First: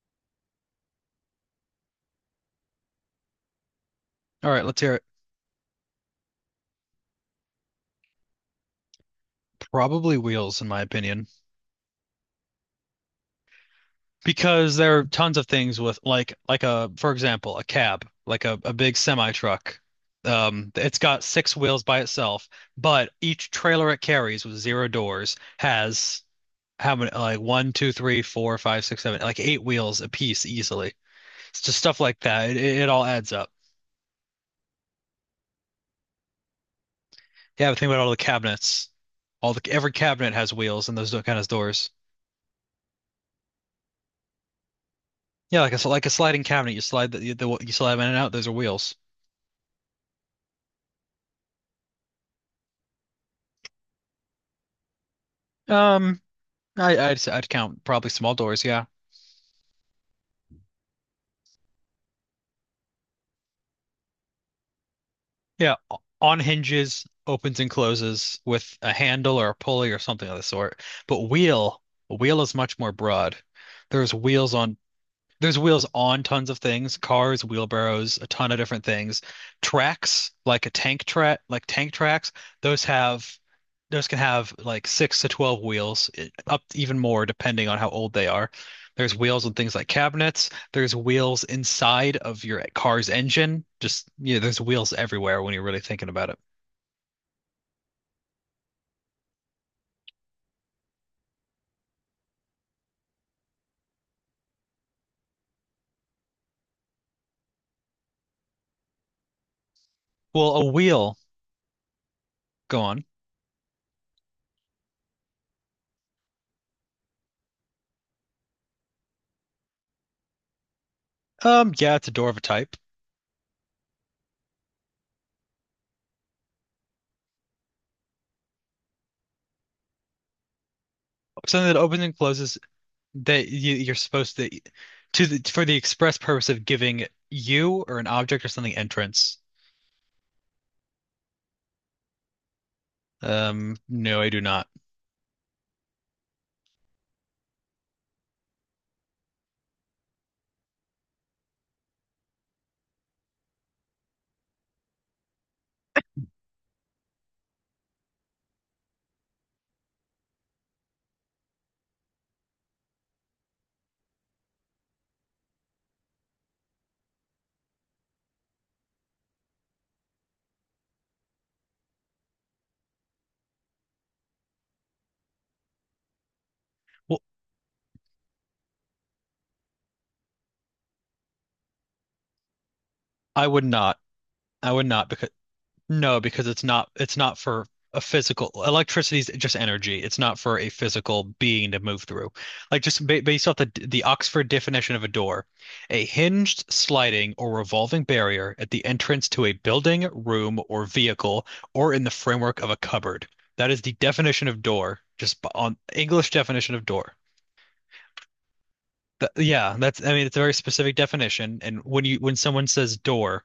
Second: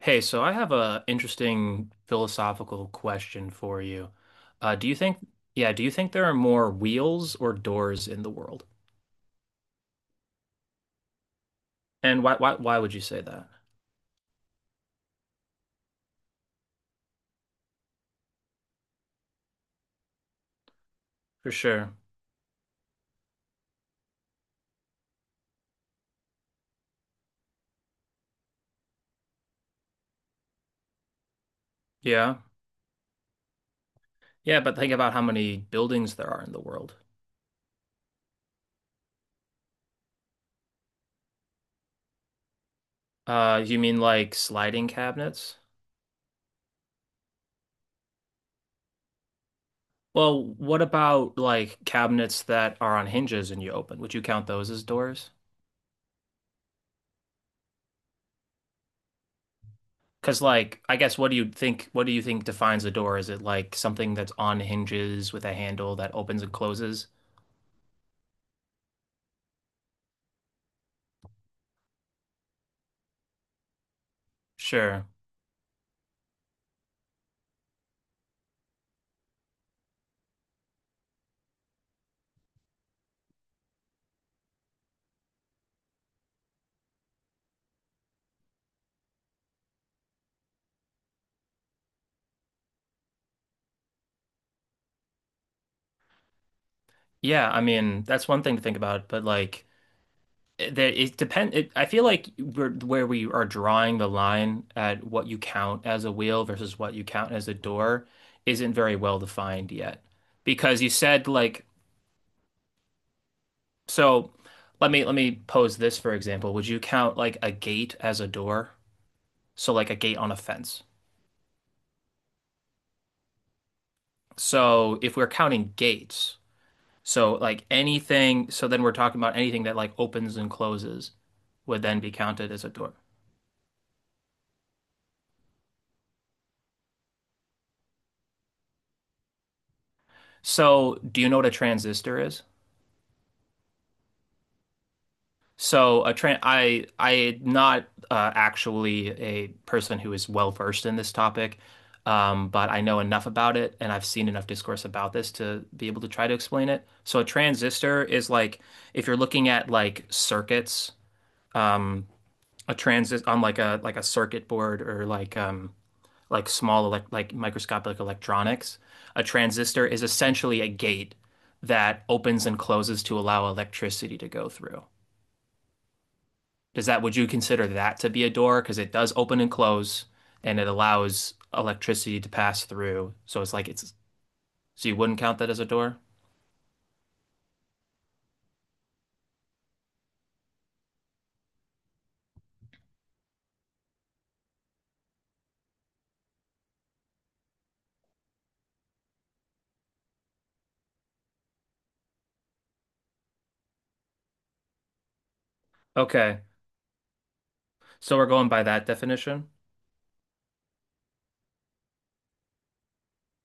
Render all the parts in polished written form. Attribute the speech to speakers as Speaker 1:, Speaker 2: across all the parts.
Speaker 1: Hey, so I have a interesting philosophical question for you.
Speaker 2: All right,
Speaker 1: Uh,
Speaker 2: let's
Speaker 1: do
Speaker 2: hear
Speaker 1: you
Speaker 2: it.
Speaker 1: think, yeah, do you think there are more wheels or doors in the world?
Speaker 2: Probably wheels, in my opinion,
Speaker 1: And why would you say that?
Speaker 2: because there are tons of things with like a for example a cab, like a big semi truck. It's got
Speaker 1: For
Speaker 2: six wheels
Speaker 1: sure.
Speaker 2: by itself, but each trailer it carries with zero doors has how many, like one, two, three, four, five, six, seven, like eight wheels a piece easily. It's just stuff like
Speaker 1: Yeah.
Speaker 2: that. It all adds up.
Speaker 1: Yeah, but think about how many buildings there are in the world.
Speaker 2: Yeah, but think about all the cabinets. All the Every cabinet has wheels and those kind of doors.
Speaker 1: You mean like sliding cabinets?
Speaker 2: Yeah, like like a sliding cabinet. You slide them in and out. Those are wheels.
Speaker 1: Well, what about like cabinets that are on hinges and you open? Would you count those as doors?
Speaker 2: Um, I'd count probably small doors. Yeah,
Speaker 1: Because like, I guess what do you think defines a door? Is it like something that's on hinges with a
Speaker 2: yeah,
Speaker 1: handle that
Speaker 2: on
Speaker 1: opens and
Speaker 2: hinges,
Speaker 1: closes?
Speaker 2: opens and closes with a handle or a pulley or something of the sort. But a wheel is much more broad. There's wheels on
Speaker 1: Sure.
Speaker 2: There's wheels on tons of things: cars, wheelbarrows, a ton of different things. Tracks, like a tank track, like tank tracks, those have those can have like six to 12 wheels, up, even more depending on how old they are. There's wheels on things like cabinets. There's wheels inside of your car's engine. Just, there's wheels everywhere when you're really thinking about it.
Speaker 1: Yeah, I mean, that's one thing to think about, but like it- there it depend it, I feel like where we are drawing the line at what you count as a wheel versus what you count as a door isn't very well defined yet.
Speaker 2: Well, a
Speaker 1: Because you
Speaker 2: wheel,
Speaker 1: said like.
Speaker 2: go on.
Speaker 1: So let me pose this for example. Would you count like a gate as a door? So like a gate on a fence.
Speaker 2: Yeah, it's a door of a type.
Speaker 1: So if we're counting gates, so like anything, so then we're talking about anything that like opens and closes
Speaker 2: Something that
Speaker 1: would then
Speaker 2: opens
Speaker 1: be
Speaker 2: and
Speaker 1: counted
Speaker 2: closes
Speaker 1: as a door.
Speaker 2: that you're supposed to the for the express purpose of giving you or an object or something entrance.
Speaker 1: So, do you know what a transistor is?
Speaker 2: No, I do not.
Speaker 1: So, a tran I'm not actually a person who is well versed in this topic, but I know enough about it, and I've seen enough discourse about this to be able to try to explain it. So, a transistor is like if you're looking at like circuits, um, a transist on like a circuit board or like small elect like microscopic electronics. A transistor is essentially a gate that opens and closes to allow electricity to go through. Would
Speaker 2: Well,
Speaker 1: you consider that to be a door? Because it does open and close and it allows electricity to pass through. So
Speaker 2: I
Speaker 1: it's
Speaker 2: would
Speaker 1: like it's,
Speaker 2: not. I would
Speaker 1: so you
Speaker 2: not
Speaker 1: wouldn't
Speaker 2: because.
Speaker 1: count that as a door?
Speaker 2: No, because it's not for a physical electricity is just energy. It's not for a physical being to move through. Like just ba based off the Oxford definition of a door, a hinged, sliding, or revolving barrier at the entrance to a building, room, or vehicle, or in the framework of a cupboard. That is the definition of door, just on English
Speaker 1: Okay.
Speaker 2: definition of door.
Speaker 1: So we're going by that definition.
Speaker 2: Yeah, that's I mean, it's a very specific definition. And when someone says door,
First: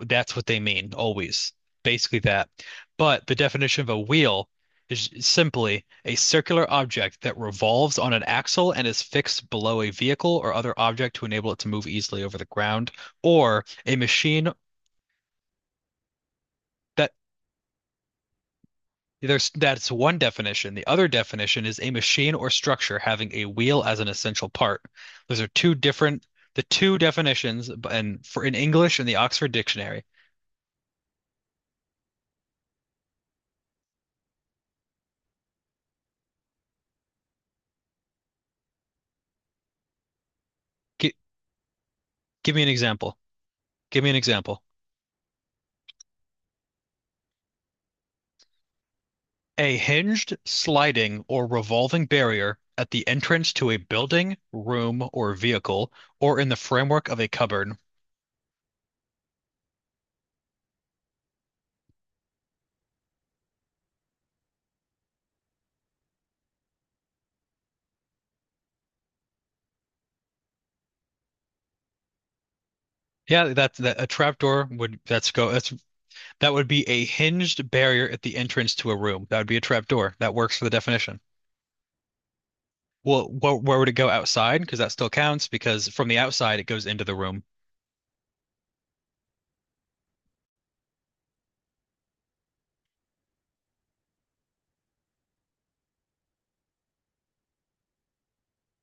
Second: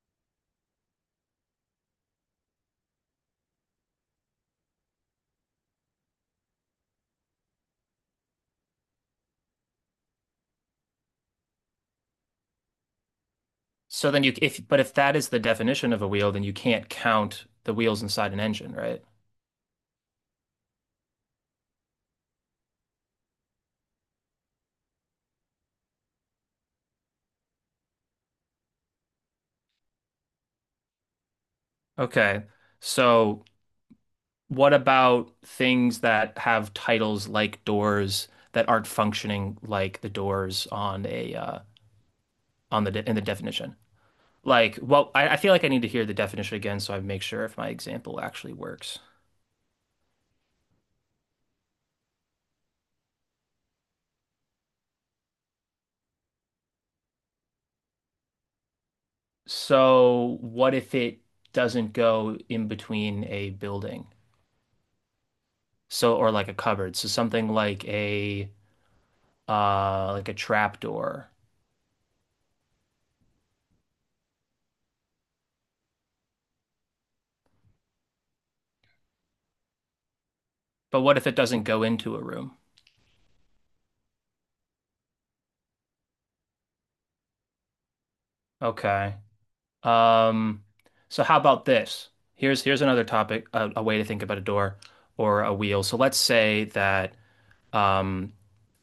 Speaker 2: that's what they mean, always. Basically that. But the definition of a wheel is simply a circular object that revolves on an axle and is fixed below a vehicle or other object to enable it to move easily over the ground, or a
Speaker 1: So then you,
Speaker 2: machine
Speaker 1: if, But if that is the definition of a wheel, then you can't
Speaker 2: that...
Speaker 1: count the wheels inside an engine, right?
Speaker 2: there's that's one definition. The other definition is a machine or structure having a wheel as an essential part. Those are two different the two definitions, and for in English in the Oxford Dictionary.
Speaker 1: Okay. So what about things that have titles like doors that aren't functioning like the doors on
Speaker 2: Gi-
Speaker 1: a
Speaker 2: give me an
Speaker 1: on the de in
Speaker 2: example.
Speaker 1: the definition?
Speaker 2: Give me an example.
Speaker 1: Like, well, I feel like I need to hear the definition again so I make sure if my example actually works.
Speaker 2: A hinged, sliding, or revolving barrier at the entrance to a building, room, or vehicle, or in the framework of a cupboard.
Speaker 1: So, what if it doesn't go in between a building? So, or like a cupboard. So something like a trap door.
Speaker 2: Yeah, that a trapdoor would that's go that's that would be a hinged barrier at the entrance to a room. That would be a trapdoor. That works for the
Speaker 1: But what
Speaker 2: definition.
Speaker 1: if it doesn't go into a room?
Speaker 2: Well, wh where would it go outside? Because that still counts because from the outside it goes into the room.
Speaker 1: Okay. Um, so how about this? Here's another topic, a way to think about a door or a wheel. So let's say that um,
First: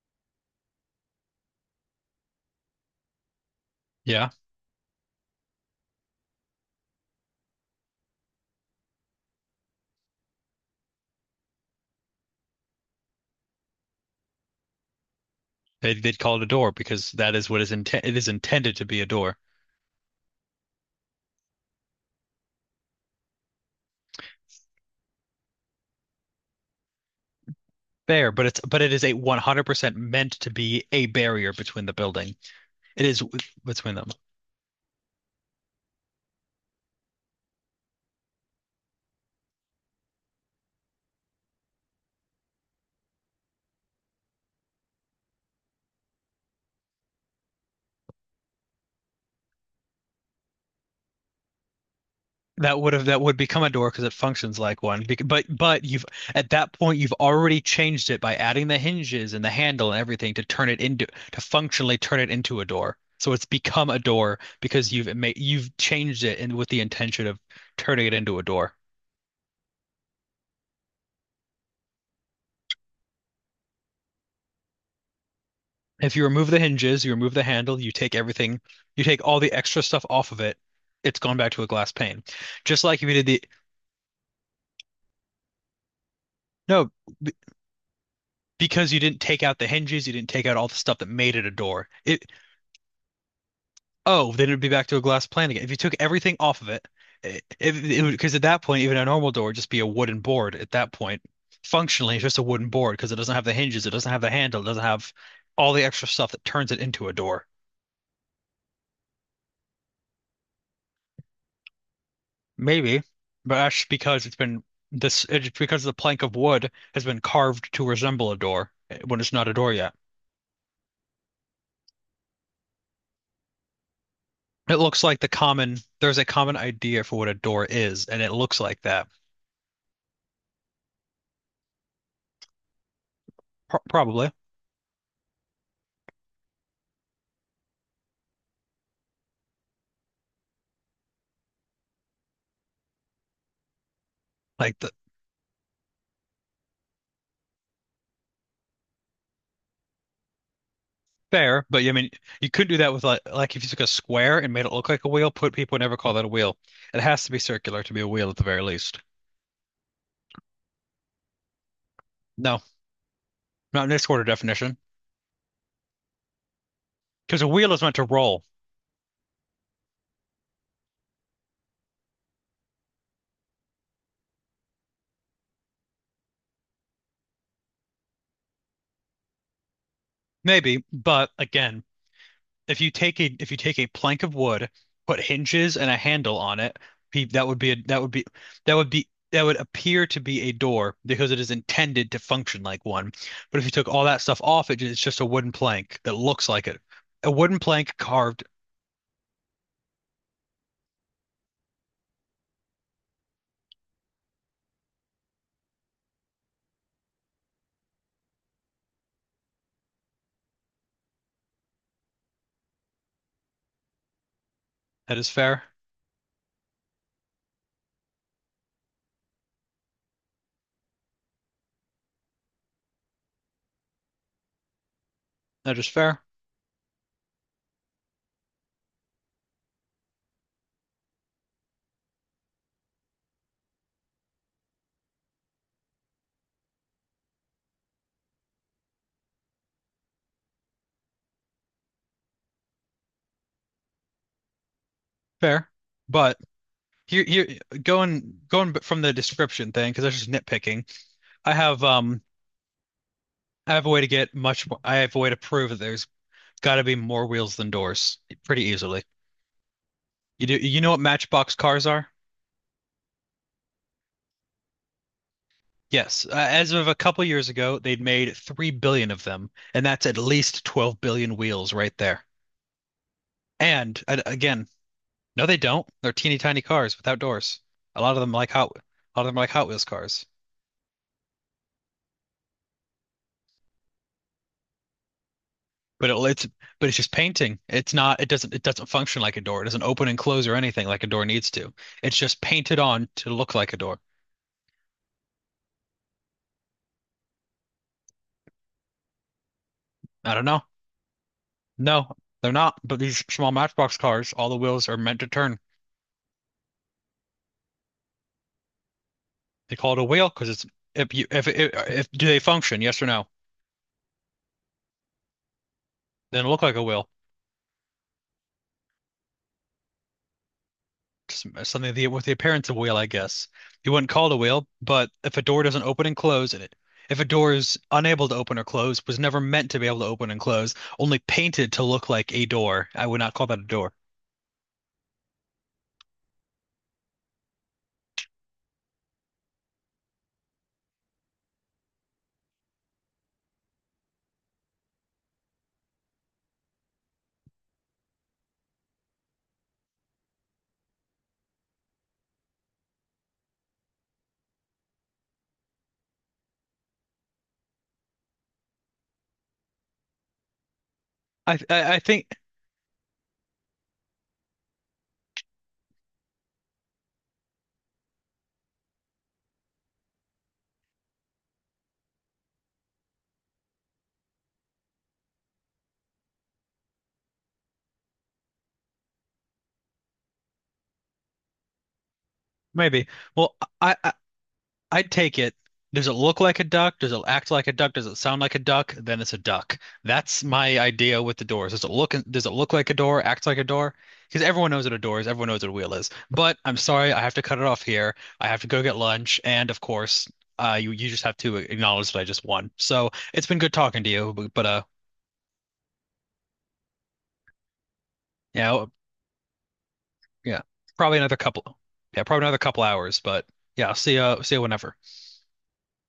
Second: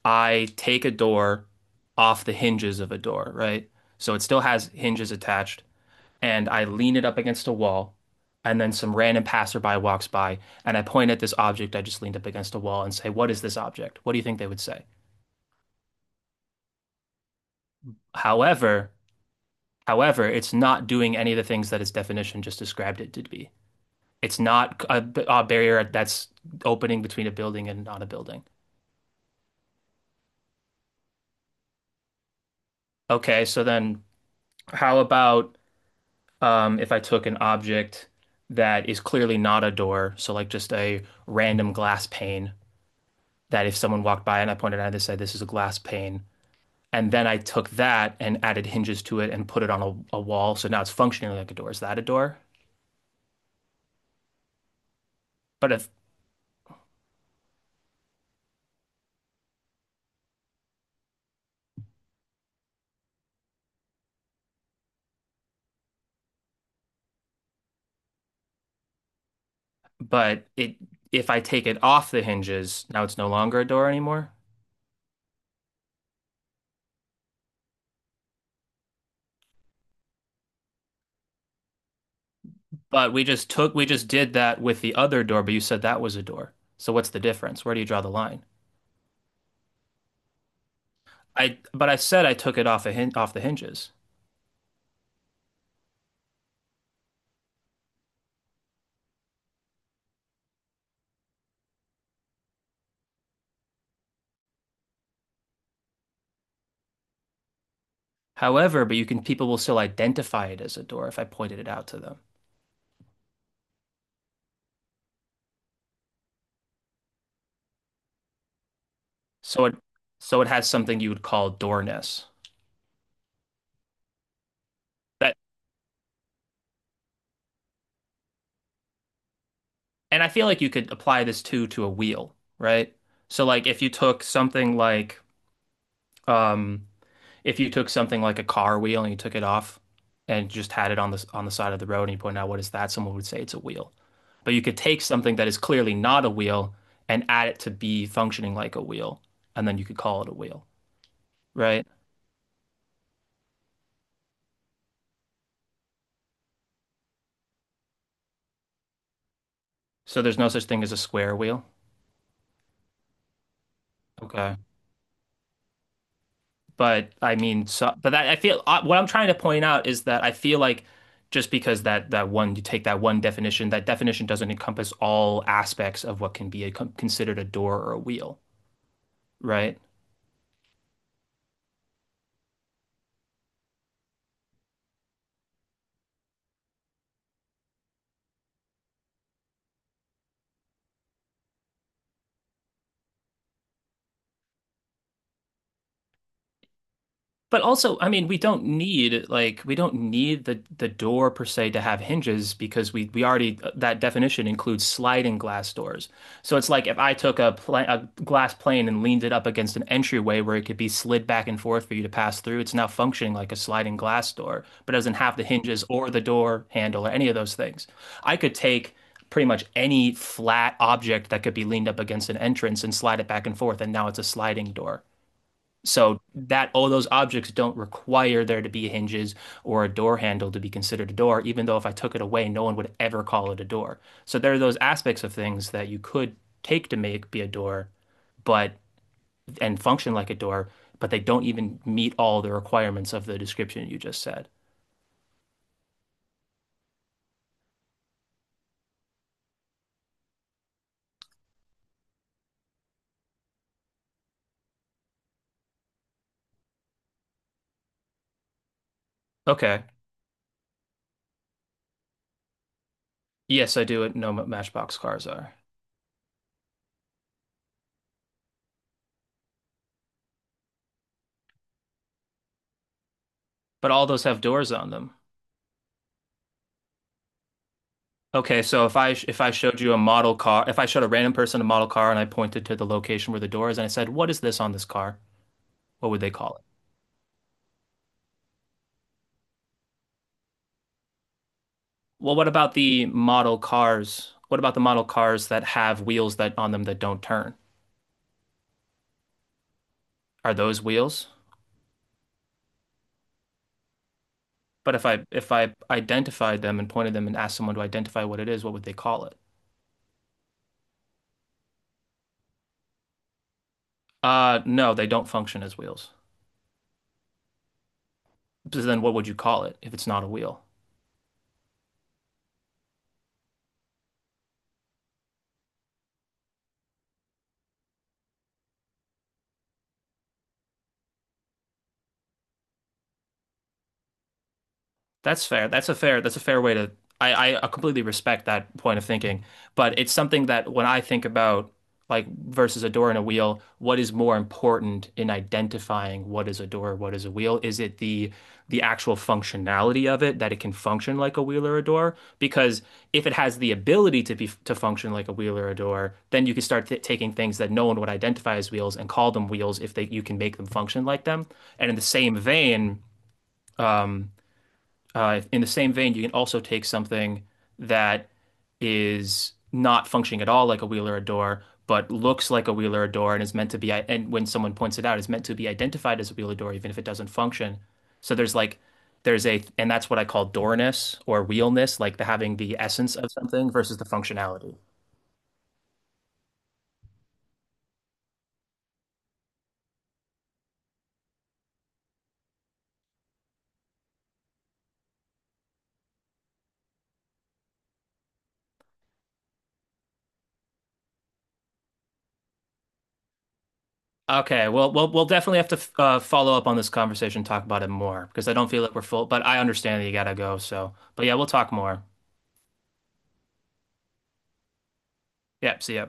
Speaker 1: I take a door off the hinges of a door, right? So it
Speaker 2: Yeah,
Speaker 1: still has hinges attached, and I lean it up against a wall, and then some random passerby walks by, and I point at this object I just leaned up against a wall and say, "What is this object?" What do you think they would say?
Speaker 2: they'd call it a door because that is what is intent. It is intended to
Speaker 1: However,
Speaker 2: be a door.
Speaker 1: however, it's not doing any of the things that its definition just described it to be. It's not a barrier that's opening between a building and not a
Speaker 2: Fair,
Speaker 1: building.
Speaker 2: but it is a 100% meant to be a barrier between the building. It is
Speaker 1: Okay, so
Speaker 2: between
Speaker 1: then
Speaker 2: them.
Speaker 1: how about if I took an object that is clearly not a door, so like just a random glass pane that if someone walked by and I pointed at it said, this is a glass pane, and then I took that and added hinges to it and put it on a wall, so now it's functioning like a door. Is that a door?
Speaker 2: That would become a door because it functions like one.
Speaker 1: But
Speaker 2: But
Speaker 1: if
Speaker 2: you've at that point, you've already changed it by adding the hinges and the handle and everything to functionally turn it into a door. So it's become a door because you've changed it and with the intention of turning it into a door.
Speaker 1: but it if I take it off the hinges, now it's no longer a door anymore.
Speaker 2: If you remove the hinges, you remove the handle, you take everything, you take all the extra stuff off of it, it's gone back to a glass pane. Just like if you
Speaker 1: But
Speaker 2: did the...
Speaker 1: we just did that with the other door, but you said that was a door.
Speaker 2: No,
Speaker 1: So what's the difference? Where do you draw the line?
Speaker 2: because you didn't take out the hinges, you didn't take out all the stuff that made it a
Speaker 1: I,
Speaker 2: door.
Speaker 1: but I
Speaker 2: It
Speaker 1: said I took it off a hin off the hinges.
Speaker 2: oh, then it'd be back to a glass plane again. If you took everything off of it, it because at that point, even a normal door would just be a wooden board. At that point, functionally, it's just a wooden board because it doesn't have the hinges, it doesn't have the handle, it doesn't have all the extra stuff that turns it into a door.
Speaker 1: However, but people will still identify it as a door if I pointed it out to them.
Speaker 2: Maybe, but that's because it's been... this it's because the plank of wood has been carved to resemble a door, when it's not a
Speaker 1: So
Speaker 2: door
Speaker 1: it,
Speaker 2: yet.
Speaker 1: so it has something you would call doorness.
Speaker 2: It looks like
Speaker 1: That,
Speaker 2: there's a common idea for what a door is, and it looks like that.
Speaker 1: and I feel like you could apply this too to a wheel, right? So like
Speaker 2: Pro-
Speaker 1: if you took
Speaker 2: Probably
Speaker 1: something like, um, if you took something like a car wheel and you took it off and just had it on the side of the road and you point out what is that, someone would say it's a wheel. But you
Speaker 2: like
Speaker 1: could
Speaker 2: the
Speaker 1: take something that is clearly not a wheel and add it to be functioning like a wheel, and then you could call it a wheel,
Speaker 2: Fair, but
Speaker 1: right?
Speaker 2: yeah, I mean, you couldn't do that with like if you took a square and made it look like a wheel. Put People would never call that a wheel. It has to be circular to be a wheel at the very least.
Speaker 1: So there's no such thing as a square wheel.
Speaker 2: No, not in this order
Speaker 1: Okay.
Speaker 2: definition,
Speaker 1: But I
Speaker 2: because a
Speaker 1: mean,
Speaker 2: wheel is
Speaker 1: so,
Speaker 2: meant to
Speaker 1: but that I
Speaker 2: roll,
Speaker 1: feel what I'm trying to point out is that I feel like just because that one definition, that definition doesn't encompass all aspects of what can be considered a door or a wheel, right?
Speaker 2: maybe, but again, if you take a plank of wood, put hinges and a handle on it, pe- that would be a, that would be that would appear to be a door because it is intended to function like one. But if you took all that stuff off, it's just a wooden plank that looks like it. A wooden
Speaker 1: But
Speaker 2: plank
Speaker 1: also, I mean, we
Speaker 2: carved.
Speaker 1: don't need like we don't need the door per se to have hinges because we already that definition includes sliding glass doors. So it's like if I took a glass plane and leaned it up against an entryway where it could be slid back and forth for you to pass through, it's now functioning like a sliding glass door, but it doesn't
Speaker 2: That is
Speaker 1: have the
Speaker 2: fair.
Speaker 1: hinges or the door handle or any of those things. I could take pretty much any flat object that could be leaned up against an entrance and slide it back and forth, and now it's a sliding door.
Speaker 2: That is
Speaker 1: So
Speaker 2: fair.
Speaker 1: that all those objects don't require there to be hinges or a door handle to be considered a door, even though if I took it away, no one would ever call it a door. So there are those aspects of things that you could take to make be a door, but and function like a door, but they don't even meet all the requirements of the description you just said.
Speaker 2: Fair. But here, going from the description thing because that's just nitpicking. I have um I have a way to prove that there's got to be more wheels than doors pretty easily.
Speaker 1: Okay.
Speaker 2: You know what Matchbox cars are?
Speaker 1: Yes, I do know what Matchbox cars are,
Speaker 2: Yes. As of a couple years ago, they'd made 3 billion of them, and that's at least 12 billion wheels right there.
Speaker 1: but
Speaker 2: And
Speaker 1: all those
Speaker 2: a-
Speaker 1: have
Speaker 2: again,
Speaker 1: doors on them.
Speaker 2: no, they don't. They're teeny tiny cars without doors. A lot of them like
Speaker 1: Okay,
Speaker 2: Hot, a
Speaker 1: so if I
Speaker 2: lot of them
Speaker 1: if
Speaker 2: are like
Speaker 1: I
Speaker 2: Hot
Speaker 1: showed
Speaker 2: Wheels
Speaker 1: you a
Speaker 2: cars.
Speaker 1: model car, if I showed a random person a model car and I pointed to the location where the door is and I said, "What is this on this car?"
Speaker 2: But
Speaker 1: What
Speaker 2: it,
Speaker 1: would they
Speaker 2: it's
Speaker 1: call it?
Speaker 2: but it's just painting. It's not. It doesn't. It doesn't function like a door. It doesn't open and close or anything like a door needs to. It's
Speaker 1: Well,
Speaker 2: just
Speaker 1: what about
Speaker 2: painted
Speaker 1: the
Speaker 2: on to look
Speaker 1: model
Speaker 2: like a door.
Speaker 1: cars? What about the model cars that have wheels that on them that don't turn?
Speaker 2: I don't
Speaker 1: Are
Speaker 2: know.
Speaker 1: those wheels?
Speaker 2: No, they're not. But these small Matchbox cars, all the wheels are
Speaker 1: But if
Speaker 2: meant
Speaker 1: I
Speaker 2: to
Speaker 1: if
Speaker 2: turn.
Speaker 1: I identified them and pointed them and asked someone to identify what it is, what would they call it?
Speaker 2: They call it a wheel because it's if you if do they function? Yes or no?
Speaker 1: No, they don't function as wheels.
Speaker 2: Then look like a wheel.
Speaker 1: So then what would you call it if it's not a wheel?
Speaker 2: Just something, with the appearance of a wheel, I guess. You wouldn't call it a wheel, but if a door doesn't open and close, and it if a door is unable to open or close, was never meant to be able to open and close, only painted to look like a door, I would not call that a door.
Speaker 1: That's fair. That's a fair way to. I completely respect that point of thinking. But it's something that when I think about like versus a door and a wheel, what is more important in identifying what is a door, what is a wheel? Is it the actual functionality of it that it can function like a wheel or a door? Because if it has the ability to function like a wheel or a door, then you can start th taking things that no one would identify as wheels and call them wheels if they you can make them function like them.
Speaker 2: I
Speaker 1: And
Speaker 2: I,
Speaker 1: in
Speaker 2: I
Speaker 1: the
Speaker 2: think
Speaker 1: same vein, um, you can also take something that is not functioning at all like a wheel or a door, but looks like a wheel or a door and is meant to be, and when someone points it out, is meant to be identified as a wheel or door, even if it doesn't function. So there's like, there's a, and that's what I call doorness or wheelness, like the having the
Speaker 2: maybe.
Speaker 1: essence of
Speaker 2: Well,
Speaker 1: something
Speaker 2: I
Speaker 1: versus the functionality.
Speaker 2: I'd take it. Does it look like a duck? Does it act like a duck? Does it sound like a duck? Then it's a duck. That's my idea with the doors. Does it look like a door? Act like a door? Because everyone knows what a door is. Everyone knows what a wheel is. But I'm sorry, I have to cut it off here. I have to go get lunch, and of course, you just have to acknowledge that I just won. So it's been good talking to you, but,
Speaker 1: Okay, well, we'll definitely have to follow up on this conversation, talk about it more because I don't feel
Speaker 2: yeah,
Speaker 1: like we're full, but I understand that you gotta go.
Speaker 2: yeah,
Speaker 1: So,
Speaker 2: probably
Speaker 1: but yeah,
Speaker 2: another
Speaker 1: we'll talk
Speaker 2: couple,
Speaker 1: more.
Speaker 2: yeah, probably another couple hours. But yeah, see you whenever.
Speaker 1: Yep, see ya.